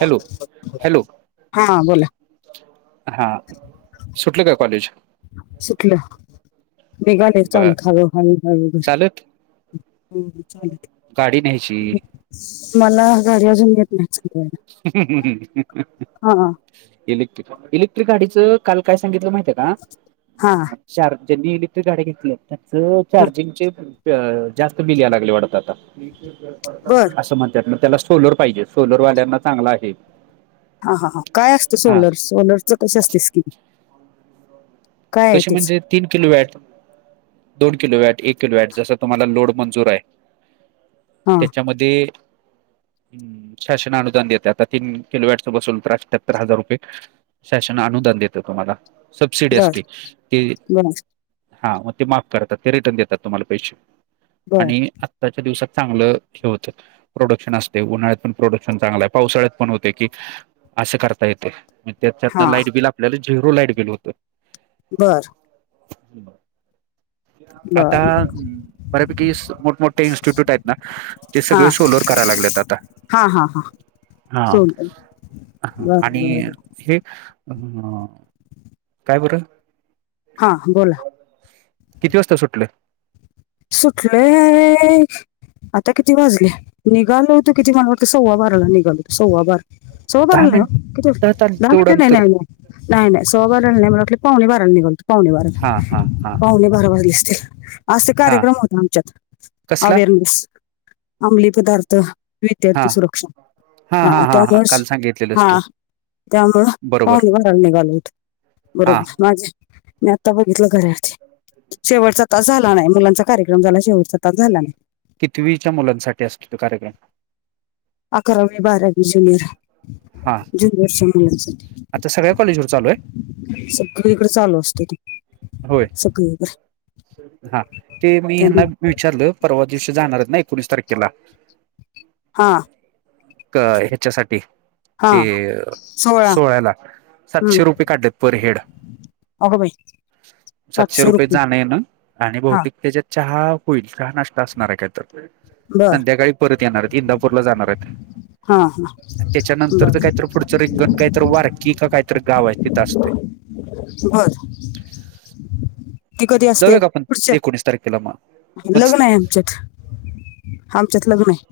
Hello hello हा बोला हा सुटलं काय कॉलेज? सुकलं निघाले बर चाल खवं हळ हळ घर चालत हो चालेल गाडी न्यायची मला गाडी अजून घेत नाही चालवायला हा इ इलेक्ट्रिक गाडीच काल काय सांगितलं माहित हा [unintelligible] चार्जनी त गाड्या घेतल्या त्याच हा चार्जिंगचे [inaudible] जास्त बिल या लागले वाटत आता बर अस म्हणत त्याला सोलर पाहिजे सोलरवाल्या चांगला आहे हा हा हा काय असतं हा सोलर सोलरच कस असते स्कीिम कशी म्हणजे तीन किलो वेळ दोन किलो वॅट एक किलो वॅट जसं तुम्हाला लो मंजर आहे. हा त्याच्यामध्ये हम शासना अनुदान देते आता तीन किलोवॅटचं बसूनल तर अठ्याहत्तर हजार रुपये. सेशन अनुदान देतो तुम्हाला? सबसिडी बर असते ते बर हा मग ते माफ करतात ते रिटर्न देतात तुम्हाला पैसे बर आणि आत्ताच्या दिवसात चांगलं हे होतं प्रोडक्शन असते उन्हाळ्यात पण प्रोडक्शन चांगलं आहे पावसाळ्यात पण होते की असे करता येते त्याच्यातन हा लाईट बिल आपल्याला झिरो लाईट बिल होतं. बरं. बरं. आता बर बऱ्यापैकी मोठमोठे इन्स्टिट्यूट आहेत ना. ते हा सगळे सोलोर करायला लागलेत आता हा हा हा हा सोलर ह बर आणि बर हे काय बरं. हा बोला. किती वाजता सुटले. सुटलं आहे आता किती वाजले. निघाल हो तू किती मला वाटं सव्वा बारा निघालो सव्वा बार. सव्वाबारा दहा ला नाही हो किथ मिनिटात आलं दहा तेवढं मिनटं नाही अंतर नाही. नाही नाही नाही सव्वाबारा नाही मलावाटले पावणी बारा निघोलतो. पावणे बारा हा हा हा पावणे बारा वाजले असतील अस. हा कार्यक्रम होता आमच्यात कसला अवेअरनेस अंमली पदार्थ हा विद्यार्थी सुरक्षा हा त्यामुळेच हा त्यामुंल बरोबर पाहून भराला निघाल होत. हा बरोबर माझे मी आता बघितलं घरा शेवटचा तास झाला नाही मुलांचा कार्य्रम झाला शेवट सच झाला नाही. कितवीच्या मुलांसाठी असतो तो कार्यक्रम अकरावी बारावी जुनेर हां. जुनियर [inaudible] चालू आहे मुलांसाठी सगळीकड चालू असतो तो होय हा ते मी त्यामुळे हना. मी विचारलं परवा दिवशी जाणार आहेत ना एकोणीस तारखेला हा. ह्याच्यासाठी हा ते सोळा सोळा्याला सातशे रुपये काढलेत पर हेड अग बाई. सातशे रुपये जाण येन. आणि हा बहुतेक त्याच्यात चहा होईल चहा नाष्ट असणार आहे कायतर बर संध्याकाळी परत येणार आहेत, इंदाूर ला जाणार आहेत. हा हा. त्याच्यानंतरच बर काहीत पुढचं रिंगण, काहीत वारकी का काहीतरी गाव आहे, तिथ असते. बर. ती कधी जाऊया असते का आपण, पुढच्या एकोणीस तारखेला मग. मग लग्न आहे आमच्यात आमच्यात लग्न आहे.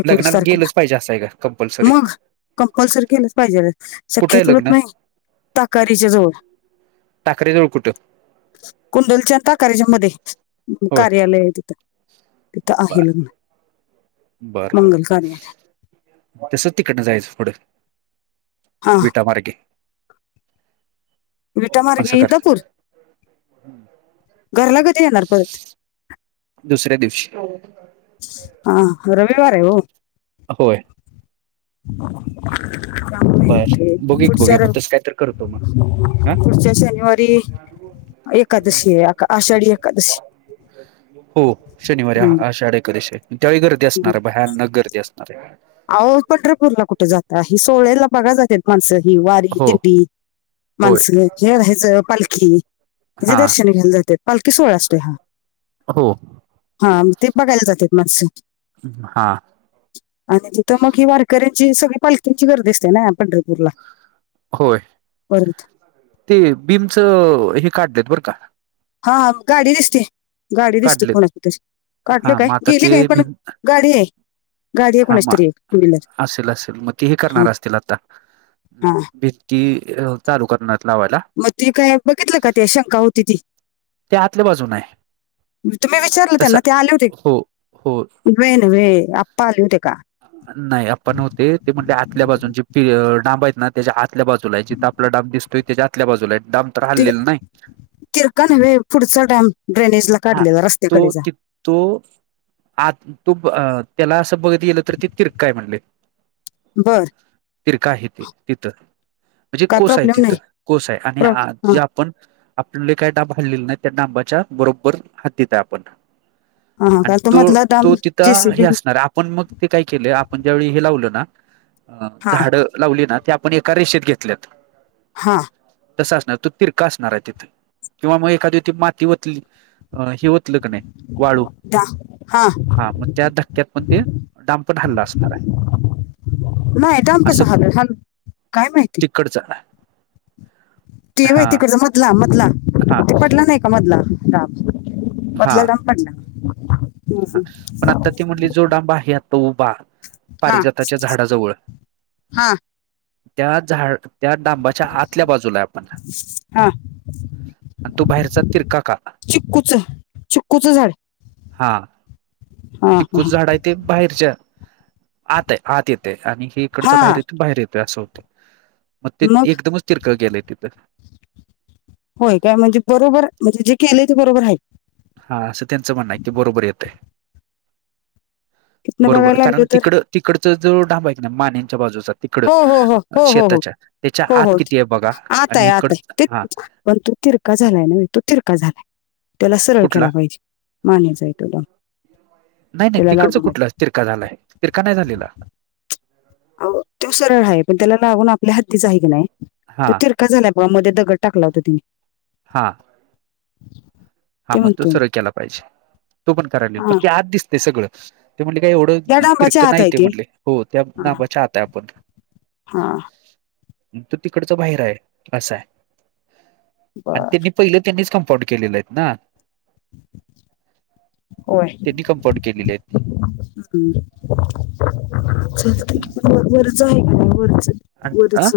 एकोणीस लग्नाला तारखेला गेलच पाहिजे, असंय का कंपल्सरी. मग कंपल्सरी केलंच पाहिजे, कुठं आहे शक्यचलत लग्न नाही, ताकारारीच्या जवळ. टाकरे जवळ कुठं? कुंडलच्या आणि ताकारेच्या मध्ये होय कार्यालय आहे. तिथं आहे बर लग्न. बर मंगल कार्यालय तसचं तिकडनं जायचं पुढं हा विटा मार्गे विटा असं मार्गी कर इंदापूर घरला कधी येणार परत दुसऱ्या दिवशी. हो [unintelligible] हा रविवार आहे येव. अ होय. [unintelligible] [unintelligible] [unintelligible] बर बघू की पुढच्या बघूया मग रव तसं काय तर करतो मग हा पुढच्या शनिवारी एकादशी ये आषाढी एकादशी. हो शनिवारी हम्म, आषाढ एकादशी ये त्यावेळी गर्दी असणार आहे, भयानक गर्दी असणार आहे. आहो पंढरपूरला कुठ जाता ही सोहळयाला बघा जातात माणसं ही वारी हो दिंडी. होय माणस हे रायचं पालखी ह्याज हां दर्शन घ्यायला जात्यात. पालकी सोहळा असतोय हा. हो. हा म ते बघायला जात्यात माणसं. हूं हूं हा. आणि तिथं मग ही वारकऱ्यांची सगळी पालकीची गर्दी असते ना पंढरपूरला. होय वर्धेत ते बीमच हे काढलेत बरं का. हा गाडी दिसते गाडी दिसते, काढलेत कोणाची तरी काढलं हा काय मग आता गेली ते काय पण भिन गाडी आहे. गाडी आहे हा कोणाची म तरी टू व्हीलर असेल असेल, मग ते हे हा करणार असतील आता हं हा भिती चालू करणार येत लावायला. म ती काय बघितलं का ती शंका होती ती. ते आतल्या बाजून हाय. म तुम्ही विचारलं त्यांना ते आले होते, हो हो वे न व आप्पा आले होते का? नाय आप्पा नव्हते ते म्हटले आतल्या बाजूनचे फि डांब हाईत ना त्याच्या आतल्या बाजूला आहे, जिथं आपला डाम दिसतोय त्याच्या आतल्या बाजूला हाईत डाम. ते तिरका नव्हे पुढचा डॅम ड्रेनीजला हा काढलय तो रस्त्याकडेचा. ति तो आत तो ब अ त्याला असं बघत गेल- तर ते तिरका हाय म्हणले. बरं. तिरका आहे ते तिथं म्हणजे काय कोस आहे, प्रॉब्लेम तिथं नाही कोस आहे प्र- आणि हा, हा, जे आप पण आपले काही डाब हालेले नाही, त्या डांबाच्या बरोबर हाद्दीत आहे आपण. हा. आणि काय तो मधला डॅम तो तिथं जेसीबी हे असणार आप पण मग ते काय केलं, आपण ज्यावेळी हे लावलं ना हा झाड लावली ना ते आपण एका रेषेत घेतल्यात. हा. तस असणार तो तिरका असणार आहे, तिथ किंवा मग एखादी ती माती वतली ही वत तल की नाय वाळू डा हा मग त्या धक्क्यात पण ते डांपण हल्ला असणार आहे नाय डाम कस हलल हल काय माहिती कट झाला. ते व्हय तिकडला मधला मधला हा ते पडला नाय का मधला हा मधला डांब पडला. हम्म, हा हम्म. पण आता ती म्हणली जो डांब आहे आता उभा हा पारिजाताच्या झाडाजवळ हा त्या झाड त्या डांबाच्या आतल्या बाजूला हाय आपण. हा आणि तो बाहेरचा तिरका का चिक्कूच चिक्कूच झाड हां. हा हा, चिककूच हा झाड आहे, ते बाहेरच्या आत आहे, आत येते आणि हे. इकड हा बाहेर येतून बाहेर येत असं होतं, मग ते एकदमच तिरकळ गेलेय तिथं. होय काय म्हणजे बरोबर म्हणजे जे केलेय ते बरोबर हाय. हा असं त्यांचं म्हणणं आहे की बरोबर येतंय. तिथनं बरोबर बघायला लागलो कारण तर तिकड तिकडचं जो डांब हाय की नाय मानेंच्या बाजूचा तिकड हो, हो, हो, हो, हो, हो, शेताच्या त्याच्या हो, आत हो. किती आहे बघा आत आणि आहे, आत इकड आहे. ते हा पण तू तिरका झालाय न तू िरका झालाय त्याला सरळ कुठला केला पाहिजे मानचय तोला नाही नाही तिकडच कुठलं तिरका झालाय तिरका नाही झालेला त सरळ आहे पण त्याला लावून आपल्या हातीच आहे की नाही हा ति झालाय प मध्ये दगड टाकला होतां तिने हां हा ते मग तो म्हणतोय मी. सर्ळ केला पाहिजे तो पण करायला ला पण हां, ते आज दिसते सगळं ते म्हणले काही एवढं त्या किरक डांबाच्या आत नाही आहे ते म्हणले हो त्या नावाच्या आता आपण हा तो तिकडच बाहेर आहे असा आहे आणि बरं. त्यांनी पहिले त्यांनीच कंपाउंड केलेले आहेत ना होय. त्यांनी कमफर्ट केलेले आहेत ह लते की आहेत पण वरच आहे की नाही वरच आणि अ बरच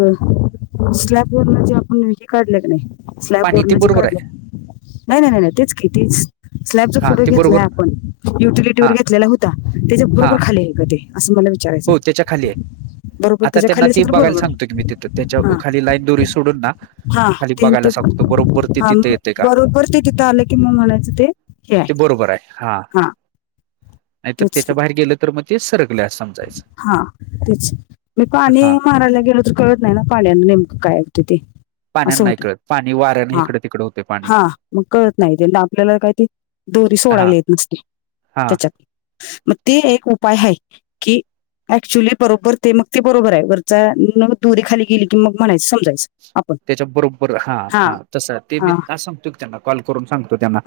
स्लॅब वर जे आपण नेमकी काढले क नाही स्लॅब पाणी ते वण ज बरोबर आहे काढलं नाही नाही नाही नाही तेच कि तीच स्लॅबच हा फोटो ते घेतलाय बरोबर आपण युटिलिटी वर हा घेतलेला होता त्याच्या हा बरोबर खाली आहे का ते असं मला विचारायचं हो आहे त्याच्या खाली आहे बरोबर आता त्याच्या त्यांना खाली तेी असेल तर बघायला बरोबर आहे सांगतोय की मी तिथं त्याच्या हा खाली लाईन दुरी सोडून ना हा खाली ते ते बघायला सांगतो बरोबर ते हा तिथे येते का बरोबर ते तिथे आले की मग म्हणायचं ते हे ते आहे बरोबर आहे हा नाहीर तेच की त्याच्या बाहेर गेलं तर मग ते सरकले असं समजायचं हा तेच मी पाणी हा मारायला गेलोत कळत नाही ना पाण्यान नेमकं काय होते ते पाण्यान असं नाही होत कळत पाणी वाऱ्याने हा इकडं तिकडं होते पाणी हा मग कळत नाही त्यां आपल्याला काय ते दोरी सोडायला येत नसते हां त्याच्यात मग ते एक उपाय ह कि ऍक्च्युली बरोबर ते मग ते बरोबर आहे वरचाग दुरे खाली गेली की मग म्हणायचं समजायचं आपण त्याच्या बरोबर हा हा तस ते मी हा सांगतो त्यांना कॉल करून सांगतो त्यांना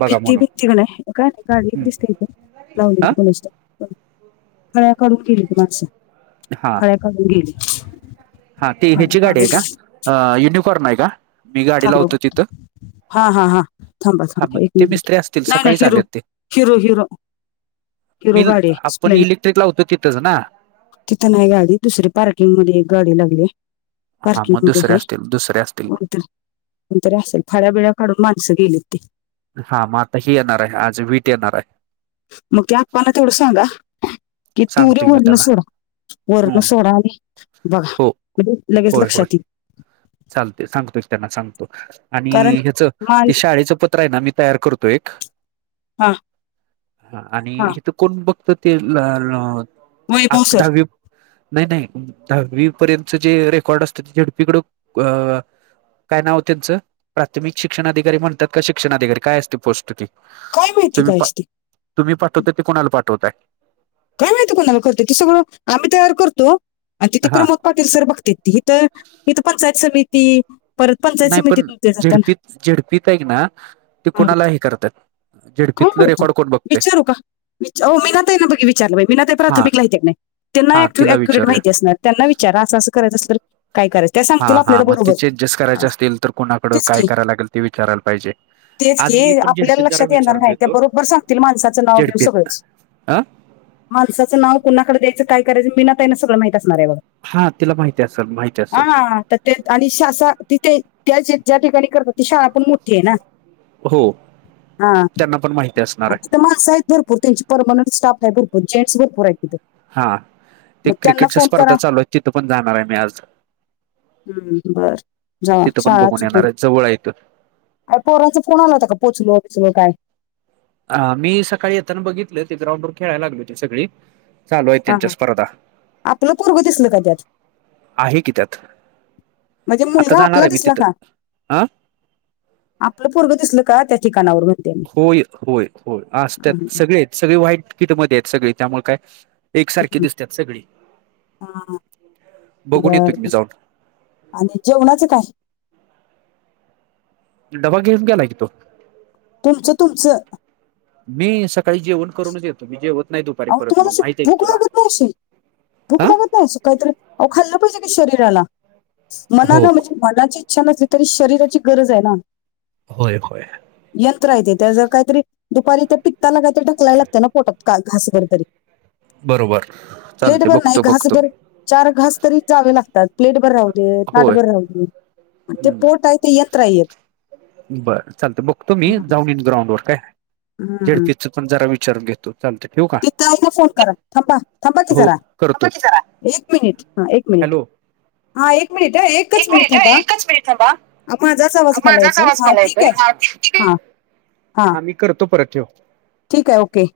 बघा म्हणून चिक आहे काय नाही काढ एक हम्म. दिसतेथे हा लावलेली ग फळ्या काून गेली तुमस हा फळ्या काून गेली हा ती फळ्या ह्याची गाडी काढून आहे का गेली. युनिफॉर्म आहे का मी गाडी थांबा बघू. लावतो तिथं हा हा हा थांब हा थांब मग एक ते मिनिट मिस्त्री असतील नाही सकाळीच नाही हिरो आलेत ते हिरो हिरो हिरो बिल गाडी आहे आपण स्प्लेंड इलेक्ट्रिक लावतो तिथंच ना तिथं नाही गाडी दुसरी पार्किंग मध्ये एक गाडी लागली हा पारक मग मोते ह दुसरे असतील दुसरे असतील होत [inaudible] काय तरी असेल खऱ्याबिळा काढून माणसं गेलीत ते हा म आता ही येणार आहे आज वीट येणार आहे मग त्या आप्पांना तेवढं सांगा की तुरे सांगतो मी वरण त्यांना सोडा वरण हम्म सोडा आणि बघा हो म्हणजे लगेच होय लक्षात होय येई चालते सांगतो एक त्यांना सांगतो आणि कारण ह्याचं माल ते शाळेचं पत्र आहे ना मी तयार करतो एक हा ह आणि हा इथ कोण बघत ते वैभव सर दहावी नाही नाही दहावी पर्यंत जे रेकॉर्ड असतं ते झडपकड अ काय नाव त्यांचं प्राथमिक शिक्षणा अधिकारी म्हणतात का शिक्षणाधिकारी काय असते पोस्ट काय मिळती तुम्ही पा कायस ती तुम्ही पाठवते ते कोणाला पाठवताय काय माहिती कोणाला करते ते सगळं आम्ही तयार करतो आणि तिथे हा प्रमोद पाटील सर बघते तीिथं इिथ पंचायत समिती परत पंचायत नाही पण समितीतून ते जाताना झेडपीत झेडपीत आहे ना ते कोणाला हे करतात. काय झेडपीतलं माहिती रेकॉर्ड कोण बघते विचारू का? वि मीना ताईना विचारू बघकी वय? मीना ताई हा प्राथमिक ला आहेत की नाय हा त्यांना तिला अक्युरेट विचारूया माहिित आहे. त्यांना विचारा असं असं करायचं अस तर काय करायचं? त्या हा सांगतील हा आपल्याला मग बरोबर त्या चेजजस्ट हा, करायचे असतील तर कुणाकड तेच काय की करायला लागेल ते विचारयला पाहिजे. तेच आज की मी पण आपल्याला झेडपीत जरा लक्षात येणार विचारून नाही त्या घेतो बरोबर सांगतील माणसाचं नाव बिव झेडपीत सगळंच ह. माणसाचं नाव कोुणाकडे द्यायं काय करायचं मीना ताईना सगळं माहीत असणार आहे बघा. हा तिला माहिती असेल माहिती असेल. हा तर ते आणि श तिथे त्या ज्या ठिकाणी करतात ती शाळा पण मोठी आहे ना. हो हा त्यांना पण माहिती असणार अस आहे तर मानस आहेत. भरपूर त्यांची पर्मनंट स्टाफ आहे भरपूर जेन्ट्स हा ते क्रिकेटच्या फोन करा स्पर्धा चालू आहे तिथं पण जाणार आहे मी आज हम्म बर जाव तिथं पण शाळा बघून येणार चकून आहे जवळ आहे आणि पोराचं कोणाला जागी पोचलो असलो काय? अ मी सकाळी येताना बघितले ते ग्राउंड वर खेळायला लागलो होती सगळी चालू आहेत हा त्यांच्या ह स्पर्धा आपलं पूर्व दिसलं का त्यात आहे की त्यात म्हणजे आता मुलगा जाणार आपला आहे मी दिसला का तिथं अ आपलं परगं दिसलं का त्या ठिकाणावर म्हणते मी होय होय होय हं, असतत हं. सगळे आहेत सगळे वाईट किटमध्ये आहेत सगळे त्यामुळे काय? एकसारखी दिसतात सगळी हं, हं. बघून येतो बर एक मी बर. जाऊन आणि जेवणाच काय? डबा घेऊन ग्यालाग तो तुमचं तुमचं? मी सकाळी जेवण करूनच येतो मी जेवण अ तुम्हाला अशी भूक लागत नाहीशी भूक हा लागत नाही काहीतरी अ खाल्लं पाहिजे की शरीराला मनान हो म्हणजे मनाची छान असली तरी शरीराची गरज आहे ना. होय हो. यंत्र येते त्या जर काहीतरी दुपारी ते पिकताला काय ते ढकलायला लागते ना पोट घास. बरोबरी. बरोबर. चालते प्लेटभर नाही बघतो बघतो घासभर मी चार घास तरी जावे लागतात प्लेटभर राहूदे राहवते ताटभर होय राहूदे राहते. ते पोट आय ते यात्र आहे एक. बरं चालत बघतो मी जाऊनन ग्राउंड वर काय हम्म. झडपीच पण जरा विचारून घेतो. चालत ठेऊ का? ला फोन करा थांबा थांबाची हो करा करतो एक मिनिट हा एक मिनिट. हॅलो हा एक मिनिट आहे एक एकच मिनिट हांबा एकच मिनिट थांबा माझाच आवाज मला माझाच येतोय आवाज हां मला ठीक येतोय आहे हां. हा. हा मी करतो परत ठेव. ठीके, ओके.